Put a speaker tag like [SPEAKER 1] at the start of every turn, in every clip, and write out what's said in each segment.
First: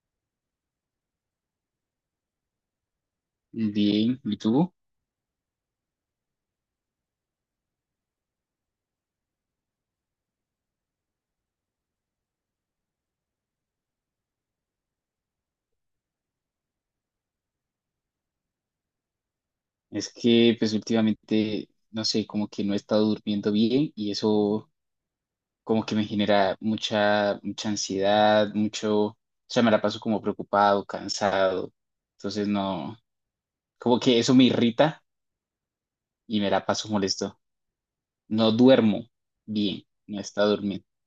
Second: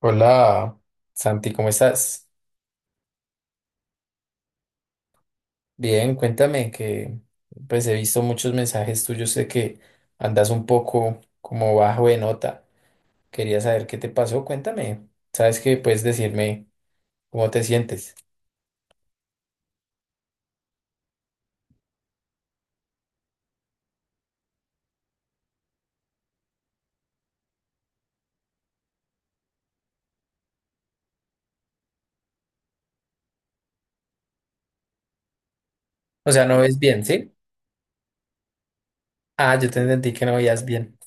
[SPEAKER 1] Hola, Santi, ¿cómo estás?
[SPEAKER 2] Bien, ¿y tú?
[SPEAKER 1] Bien, cuéntame que pues he visto muchos mensajes tuyos de que andas un poco como bajo de nota. Quería saber qué te pasó, cuéntame. ¿Sabes que puedes decirme cómo te sientes?
[SPEAKER 2] Es que pues últimamente, no sé, como que no he estado durmiendo bien y eso como que me genera mucha ansiedad, mucho, o sea, me la paso como preocupado, cansado. Entonces no, como que eso me irrita
[SPEAKER 1] O
[SPEAKER 2] y
[SPEAKER 1] sea,
[SPEAKER 2] me
[SPEAKER 1] no
[SPEAKER 2] la
[SPEAKER 1] ves
[SPEAKER 2] paso
[SPEAKER 1] bien, ¿sí?
[SPEAKER 2] molesto. No duermo
[SPEAKER 1] Ah, yo te
[SPEAKER 2] bien,
[SPEAKER 1] entendí
[SPEAKER 2] no he
[SPEAKER 1] que no
[SPEAKER 2] estado
[SPEAKER 1] veías
[SPEAKER 2] durmiendo,
[SPEAKER 1] bien.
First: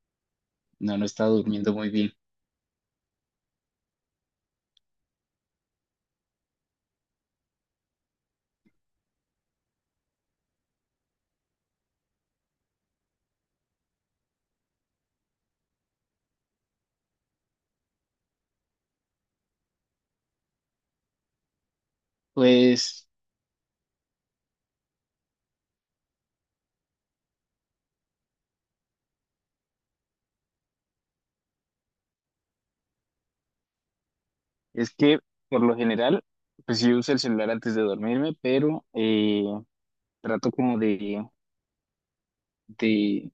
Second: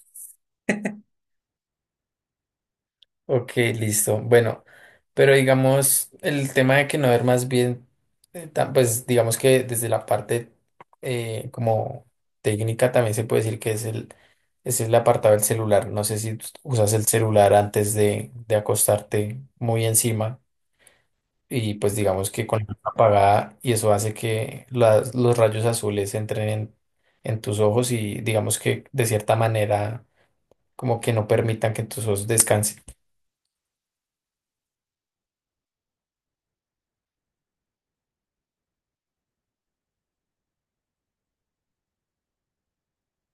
[SPEAKER 2] no he estado durmiendo muy bien.
[SPEAKER 1] Ok, listo. Bueno, pero digamos, el tema de que no ver más bien, pues digamos que desde la parte como técnica también se puede decir que es el apartado del celular. No sé si tú usas el celular antes de acostarte muy encima y pues digamos que con la luz
[SPEAKER 2] Pues
[SPEAKER 1] apagada y eso hace que los rayos azules entren en tus ojos y digamos que de cierta manera como que no permitan que tus ojos descansen.
[SPEAKER 2] es que por lo general, pues yo uso el celular antes de dormirme, pero trato como de... de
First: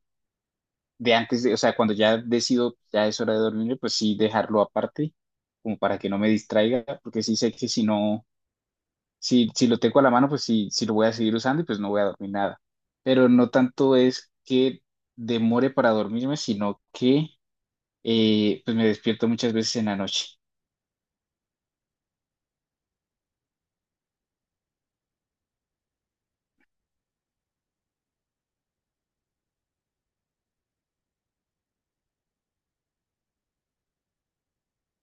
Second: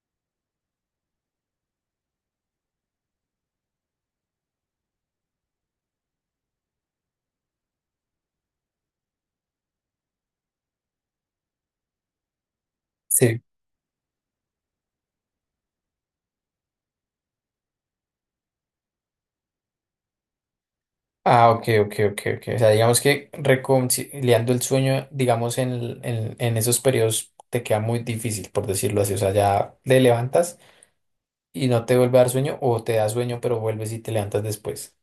[SPEAKER 2] de antes de, o sea, cuando ya decido, ya es hora de dormir, pues sí dejarlo aparte, como para que no me distraiga, porque sí sé que si no, si lo tengo a la mano, pues sí, sí lo voy a seguir usando y pues no voy a dormir nada. Pero
[SPEAKER 1] Sí.
[SPEAKER 2] no tanto es que demore para dormirme, sino que pues me despierto muchas veces en la noche.
[SPEAKER 1] Ah, ok, ok, ok, ok. O sea, digamos que reconciliando el sueño, digamos, en esos periodos te queda muy difícil, por decirlo así. O sea, ya te levantas y no te vuelve a dar sueño o te da sueño, pero vuelves y te levantas después.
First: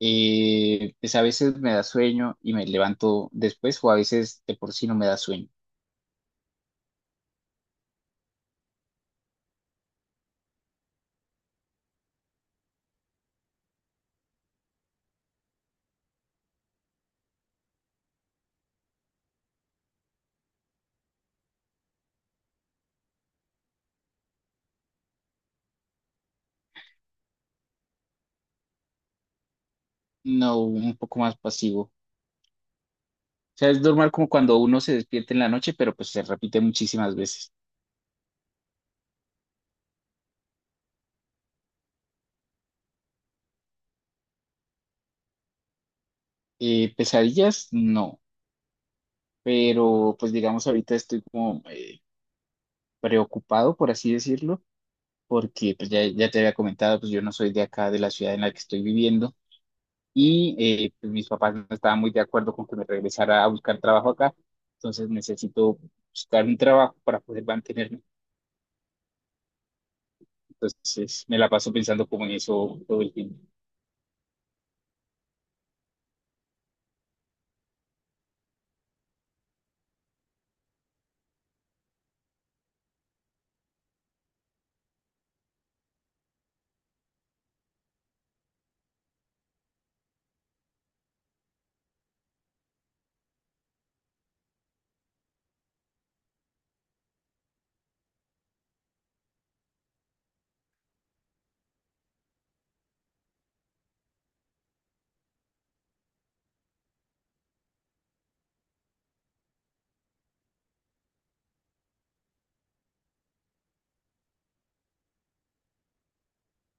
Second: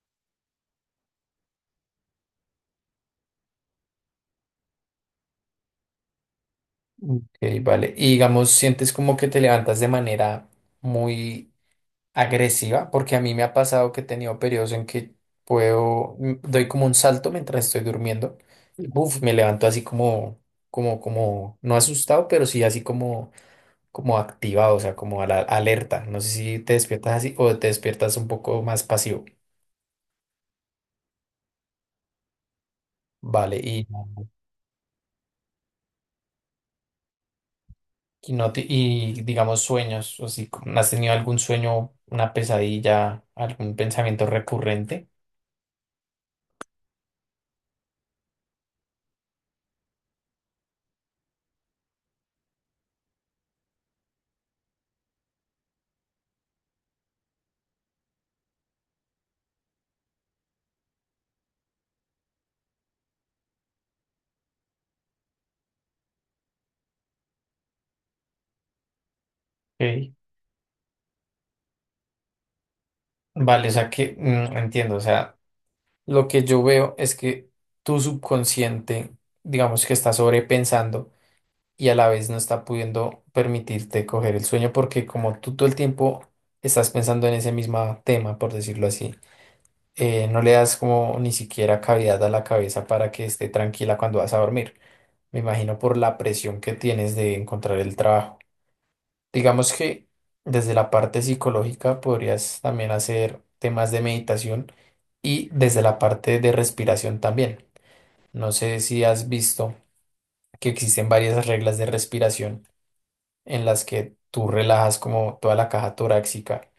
[SPEAKER 2] Pues a veces me da sueño y me levanto después, o a veces de por sí no me da sueño.
[SPEAKER 1] Ok, vale. Y digamos, sientes como que te levantas de manera muy agresiva, porque a mí me ha pasado que he tenido periodos en que doy como un salto mientras estoy durmiendo. Uf, me levanto así como, no asustado, pero sí así como activado, o sea, como a la alerta. No sé si te despiertas así o te despiertas un poco más pasivo.
[SPEAKER 2] No, un poco más pasivo.
[SPEAKER 1] Vale,
[SPEAKER 2] O sea, es normal como cuando uno se despierta en la noche, pero pues se repite muchísimas veces.
[SPEAKER 1] y no te- y digamos sueños, o si como has tenido algún sueño, una pesadilla, algún pensamiento recurrente.
[SPEAKER 2] Pesadillas, no, pero pues digamos ahorita estoy como preocupado, por así decirlo, porque pues ya, ya te había comentado, pues yo no soy de acá, de la ciudad en la que estoy viviendo, y pues, mis papás no estaban muy de acuerdo con que me regresara a buscar trabajo acá, entonces necesito buscar un trabajo para poder mantenerme.
[SPEAKER 1] Ok.
[SPEAKER 2] Entonces me la paso pensando como en eso todo el tiempo.
[SPEAKER 1] Vale, o sea que entiendo, o sea, lo que yo veo es que tu subconsciente, digamos que está sobrepensando y a la vez no está pudiendo permitirte coger el sueño porque como tú todo el tiempo estás pensando en ese mismo tema, por decirlo así, no le das como ni siquiera cavidad a la cabeza para que esté tranquila cuando vas a dormir. Me imagino por la presión que tienes de encontrar el trabajo. Digamos que desde la parte psicológica podrías también hacer temas de meditación y desde la parte de respiración también. No sé si has visto que existen varias reglas de respiración en las que tú relajas como toda la caja torácica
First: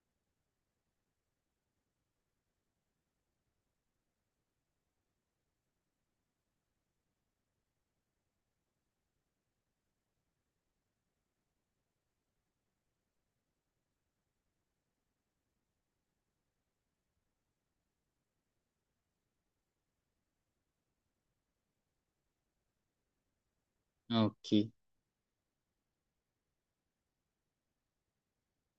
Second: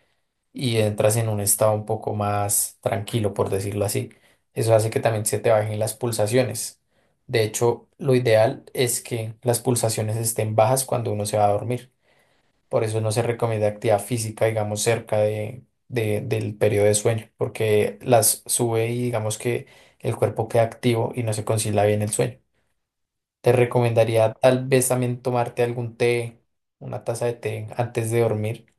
[SPEAKER 1] y entras en un estado un poco más tranquilo, por decirlo así. Eso hace que también se te bajen las pulsaciones. De hecho, lo ideal es que las pulsaciones estén bajas cuando uno se va a dormir. Por eso no se recomienda actividad física, digamos, cerca del periodo de sueño, porque las sube y digamos que el cuerpo queda activo y no se concilia bien el sueño. Te recomendaría tal
[SPEAKER 2] Ok.
[SPEAKER 1] vez también tomarte algún té, una taza de té antes de dormir,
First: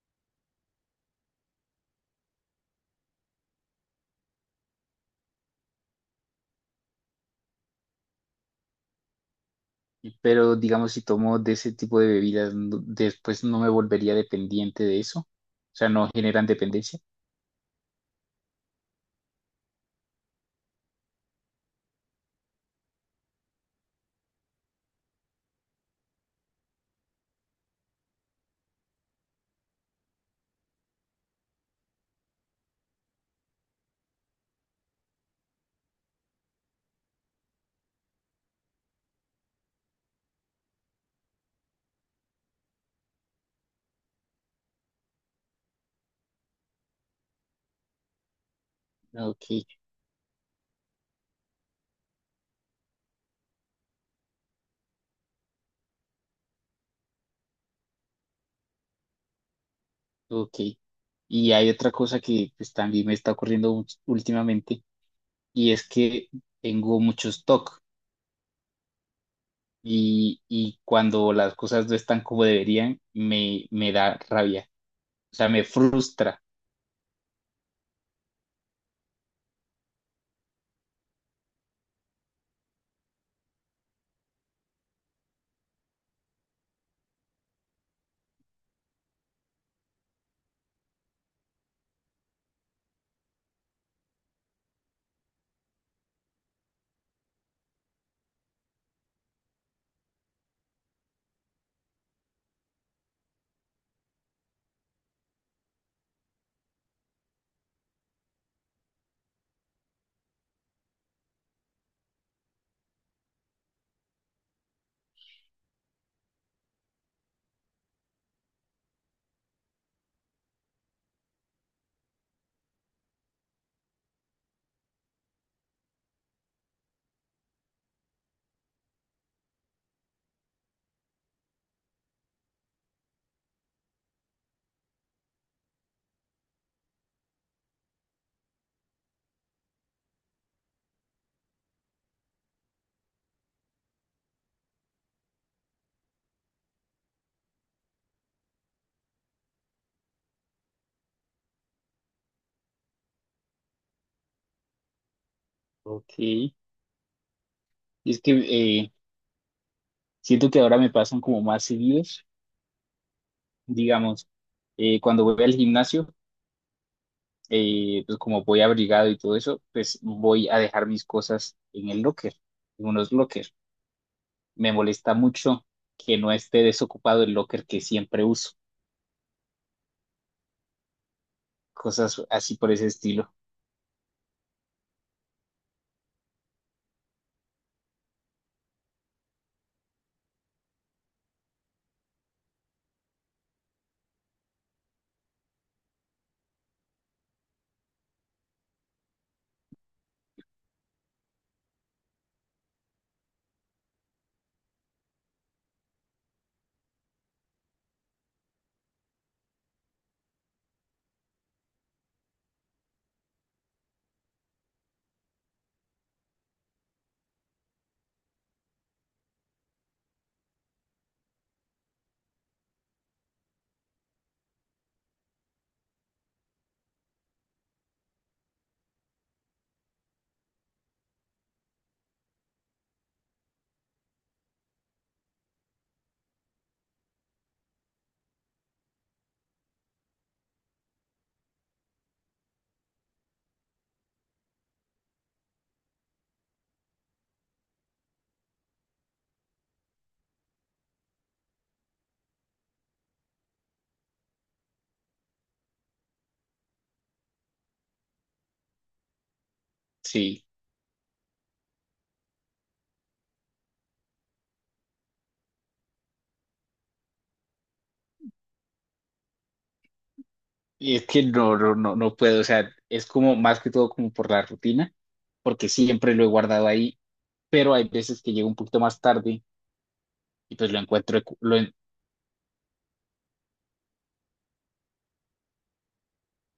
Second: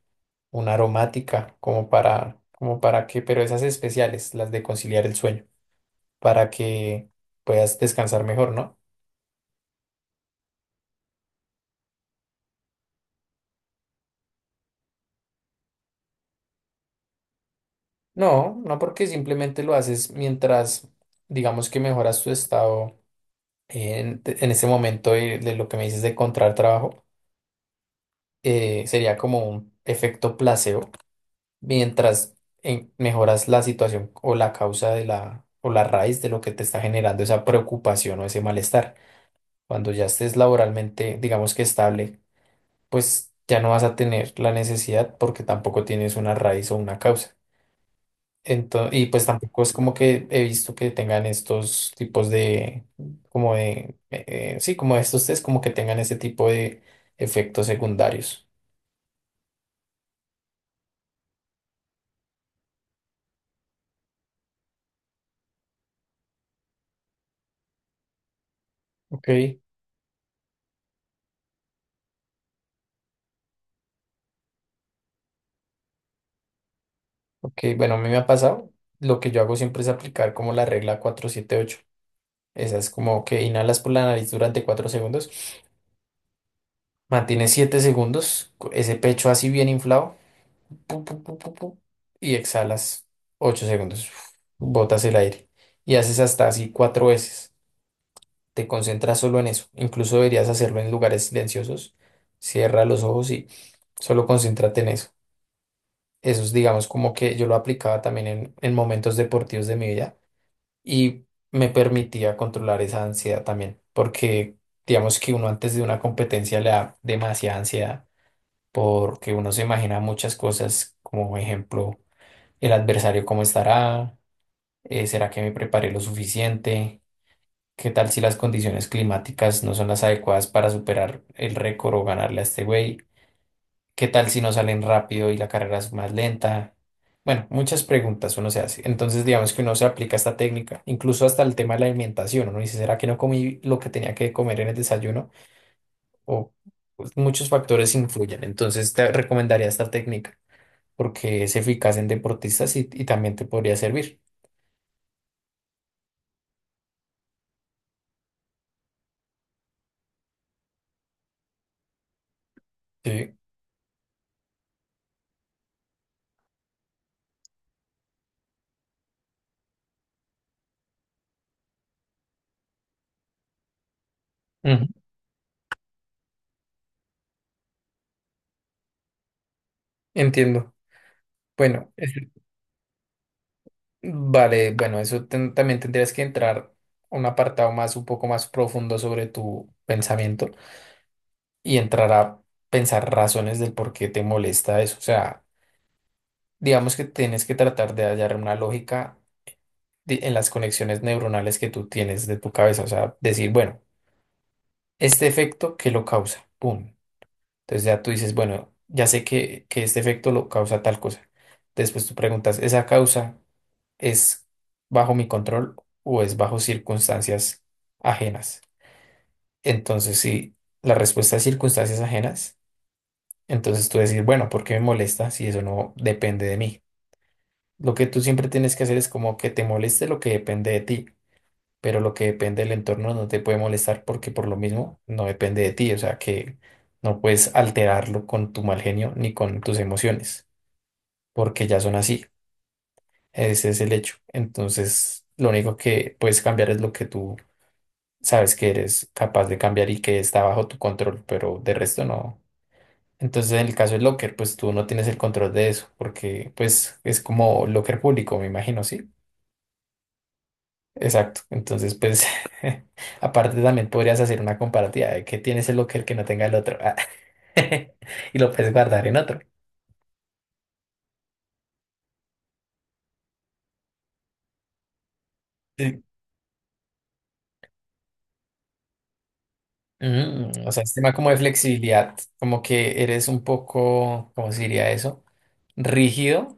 [SPEAKER 1] una aromática, como para, como para que, pero esas especiales, las de conciliar el sueño, para que puedas descansar mejor, ¿no?
[SPEAKER 2] Pero digamos, si tomo de ese tipo de bebidas, no- después no me volvería dependiente de eso. O sea, no generan dependencia.
[SPEAKER 1] No, no porque simplemente lo haces mientras, digamos que mejoras tu estado en ese momento de lo que me dices de encontrar trabajo, sería como un efecto placebo, mientras mejoras la situación o la causa de la, o la raíz de lo que te está generando esa preocupación o ese malestar. Cuando ya estés laboralmente, digamos que estable, pues ya no vas a tener la necesidad porque tampoco tienes una raíz o una causa. Entonces, y pues
[SPEAKER 2] Ok,
[SPEAKER 1] tampoco es como que he visto que tengan estos tipos de, como de, sí, como estos test, como que tengan ese tipo de efectos secundarios.
[SPEAKER 2] ok. Y hay otra cosa que pues, también me está ocurriendo ú- últimamente y es que tengo mucho stock
[SPEAKER 1] Ok,
[SPEAKER 2] y cuando las cosas no están como deberían, me da rabia. O sea, me frustra.
[SPEAKER 1] ok, bueno, a mí me ha pasado, lo que yo hago siempre es aplicar como la regla 4-7-8. Esa es como que inhalas por la nariz durante 4 segundos, mantienes 7 segundos, ese pecho así bien inflado, pu, pu, pu, pu, pu, y exhalas 8 segundos, botas el aire y haces hasta así cuatro veces. Te concentras solo en eso. Incluso deberías hacerlo en lugares silenciosos. Cierra los ojos y solo concéntrate en eso. Eso es, digamos, como que yo lo aplicaba también en momentos deportivos de mi vida y me permitía controlar esa ansiedad también, porque digamos que uno antes de una competencia le da demasiada ansiedad porque uno se imagina muchas cosas, como ejemplo el adversario cómo estará, será que me preparé lo suficiente, qué tal si las condiciones climáticas no son las adecuadas para superar el récord o ganarle a este güey, qué tal si no salen rápido y la carrera es más lenta. Bueno, muchas preguntas uno se hace. Entonces, digamos que uno se aplica esta técnica, incluso hasta el tema de la alimentación. Uno dice, ¿será que no comí lo que tenía que comer en el desayuno? O pues, muchos factores influyen. Entonces, te recomendaría esta técnica porque es eficaz en deportistas y también te podría servir.
[SPEAKER 2] Ok. Y es que eh, siento que ahora me pasan como más seguidos,
[SPEAKER 1] Sí.
[SPEAKER 2] digamos, cuando voy al gimnasio. Pues como voy abrigado y todo eso, pues voy a dejar mis cosas en el locker, en unos locker. Me
[SPEAKER 1] Ujú.
[SPEAKER 2] molesta mucho que no esté desocupado el locker que siempre uso,
[SPEAKER 1] Entiendo. Bueno, es-
[SPEAKER 2] cosas así por ese estilo.
[SPEAKER 1] vale, bueno, también tendrías que entrar a un apartado más, un poco más profundo sobre tu pensamiento y entrar a pensar razones del por qué te molesta eso. O sea, digamos que tienes que tratar de hallar una lógica en las conexiones neuronales que tú tienes de tu cabeza. O sea, decir, bueno, este efecto, ¿qué lo causa? Pum. Entonces ya tú dices, bueno, ya sé que este efecto lo causa tal cosa. Después tú preguntas, ¿esa causa es bajo mi control o es bajo circunstancias ajenas? Entonces, si la respuesta es circunstancias ajenas, entonces tú decir bueno, ¿por qué me molesta si eso no depende de mí? Lo que tú siempre tienes que hacer es como que te moleste lo que depende de ti, pero lo que depende del entorno no te puede molestar porque por lo mismo no depende de ti, o sea que no puedes alterarlo con tu mal genio ni con tus emociones, porque ya son así. Ese es el hecho. Entonces, lo único que puedes cambiar es lo que tú sabes que eres capaz de cambiar y que está bajo tu control, pero de resto no. Entonces, en el caso de Locker, pues tú no tienes el control de eso, porque pues es como Locker público, me imagino, ¿sí?
[SPEAKER 2] Sí,
[SPEAKER 1] Exacto. Entonces, pues, aparte también podrías hacer una comparativa de que tienes el Locker que no tenga el otro ah, y lo puedes guardar en otro.
[SPEAKER 2] y es que no puedo, o sea, es como más que todo como por la rutina, porque
[SPEAKER 1] Sí.
[SPEAKER 2] siempre lo he guardado ahí, pero hay veces que llego un poquito más tarde
[SPEAKER 1] Mm,
[SPEAKER 2] y
[SPEAKER 1] o
[SPEAKER 2] pues lo
[SPEAKER 1] sea, es tema
[SPEAKER 2] encuentro,
[SPEAKER 1] como de
[SPEAKER 2] lo, en-
[SPEAKER 1] flexibilidad, como que eres un poco, ¿cómo se diría eso? Rígido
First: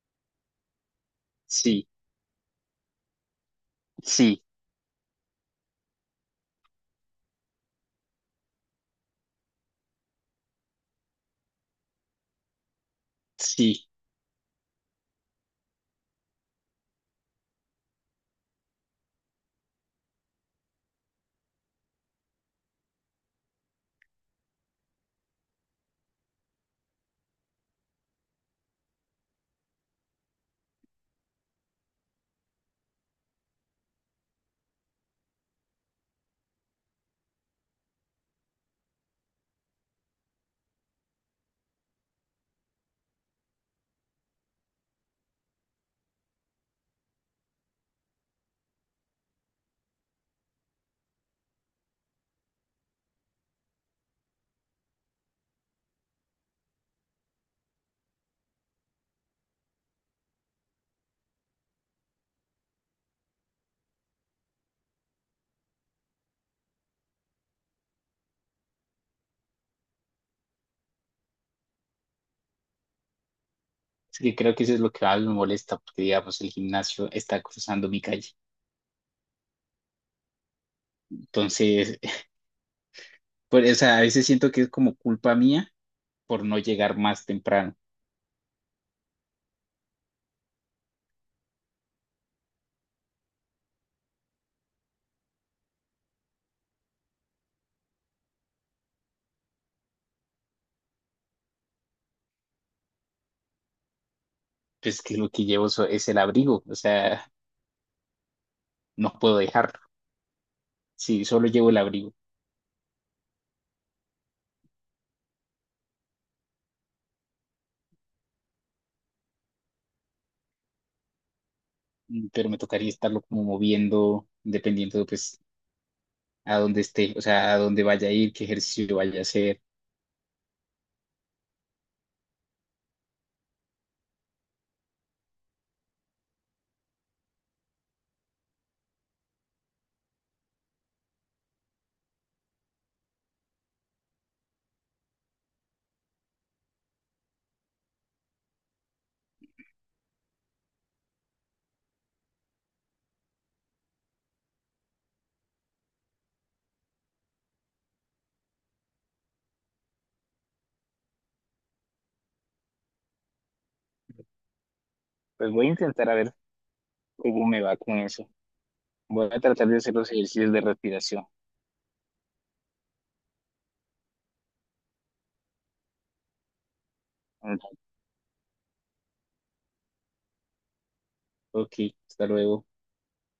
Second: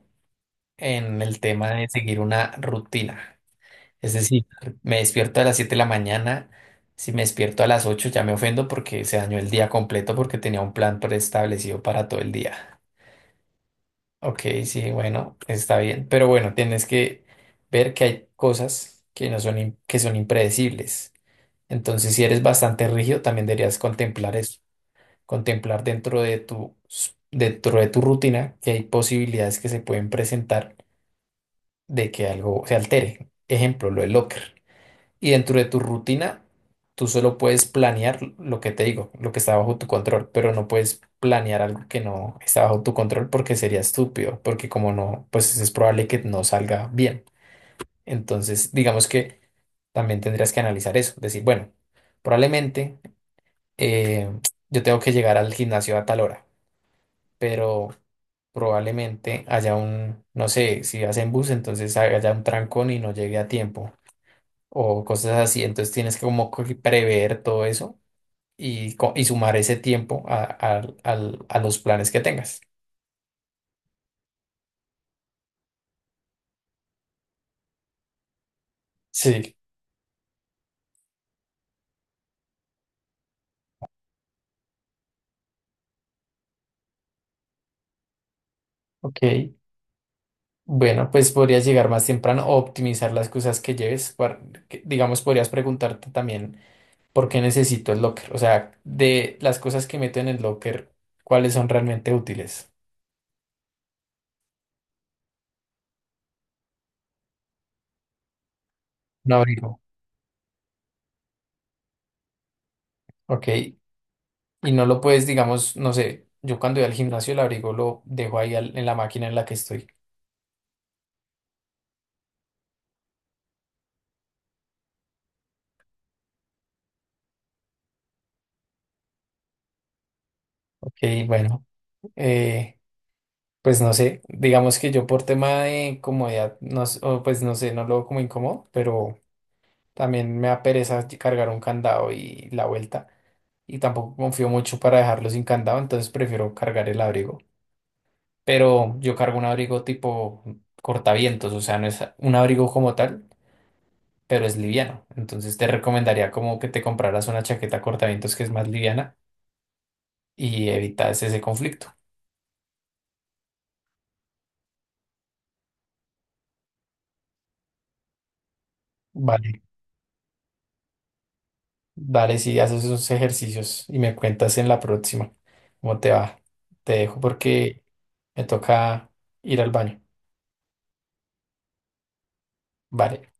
[SPEAKER 1] en el tema
[SPEAKER 2] sí,
[SPEAKER 1] de seguir una rutina. Es
[SPEAKER 2] sí,
[SPEAKER 1] decir, me despierto a las 7 de la mañana. Si me despierto a las 8, ya me ofendo porque se dañó el día completo porque tenía un plan preestablecido para todo el día.
[SPEAKER 2] sí.
[SPEAKER 1] Ok, sí, bueno, está bien. Pero bueno, tienes que ver que hay cosas que no son, que son impredecibles. Entonces, si eres bastante rígido, también deberías contemplar eso, contemplar dentro de tu, dentro de tu rutina que hay posibilidades que se pueden presentar de que algo se altere. Ejemplo, lo del locker. Y dentro de tu rutina, tú solo puedes planear lo que te digo, lo que está bajo tu control, pero no puedes planear algo que no está bajo tu control porque sería estúpido, porque como no, pues es probable que no salga bien. Entonces, digamos que también tendrías que analizar eso, decir, bueno, probablemente eh, yo tengo que llegar al gimnasio a tal hora, pero probablemente haya un, no sé, si vas en bus, entonces haya un trancón y no llegue a tiempo o cosas así. Entonces tienes que como que prever todo eso y y sumar ese tiempo a los planes que tengas.
[SPEAKER 2] Es que creo que eso es lo que más me molesta, porque digamos, el gimnasio está cruzando mi calle.
[SPEAKER 1] Sí,
[SPEAKER 2] Entonces, pues, o sea, a veces siento que es como culpa mía por no llegar más temprano.
[SPEAKER 1] ok. Bueno, pues podrías llegar más temprano o optimizar las cosas que lleves. Digamos, podrías preguntarte también por qué necesito el locker. O sea, de las cosas que meto en el locker, ¿cuáles son realmente útiles?
[SPEAKER 2] Pues que lo que llevo so- es el abrigo, o sea, no
[SPEAKER 1] Un
[SPEAKER 2] puedo dejarlo.
[SPEAKER 1] abrigo.
[SPEAKER 2] Sí, solo llevo el abrigo.
[SPEAKER 1] Ok. Y no lo puedes, digamos, no sé, yo cuando voy al gimnasio el abrigo lo dejo ahí en la máquina en la que estoy.
[SPEAKER 2] Mm, pero me tocaría estarlo como moviendo, dependiendo, pues, a dónde esté, o sea, a dónde vaya a ir, qué ejercicio vaya a hacer.
[SPEAKER 1] Ok, bueno. eh, Pues no sé, digamos que yo por tema de comodidad, o pues no sé, no lo veo como incómodo, pero también me da pereza cargar un candado y la vuelta. Y tampoco confío mucho para dejarlo sin candado, entonces prefiero cargar el abrigo. Pero yo cargo un abrigo tipo cortavientos, o sea, no es un abrigo como tal, pero es liviano. Entonces te recomendaría como que te compraras una chaqueta cortavientos que es más liviana y evitas ese conflicto.
[SPEAKER 2] Pues voy a intentar a ver cómo me va con eso. Voy a
[SPEAKER 1] Vale.
[SPEAKER 2] tratar de hacer los ejercicios de respiración.
[SPEAKER 1] Vale, sí, haces esos ejercicios y me cuentas en la próxima cómo te va. Te dejo, vale, porque me toca ir al baño.
[SPEAKER 2] Ok, hasta luego.
[SPEAKER 1] Vale.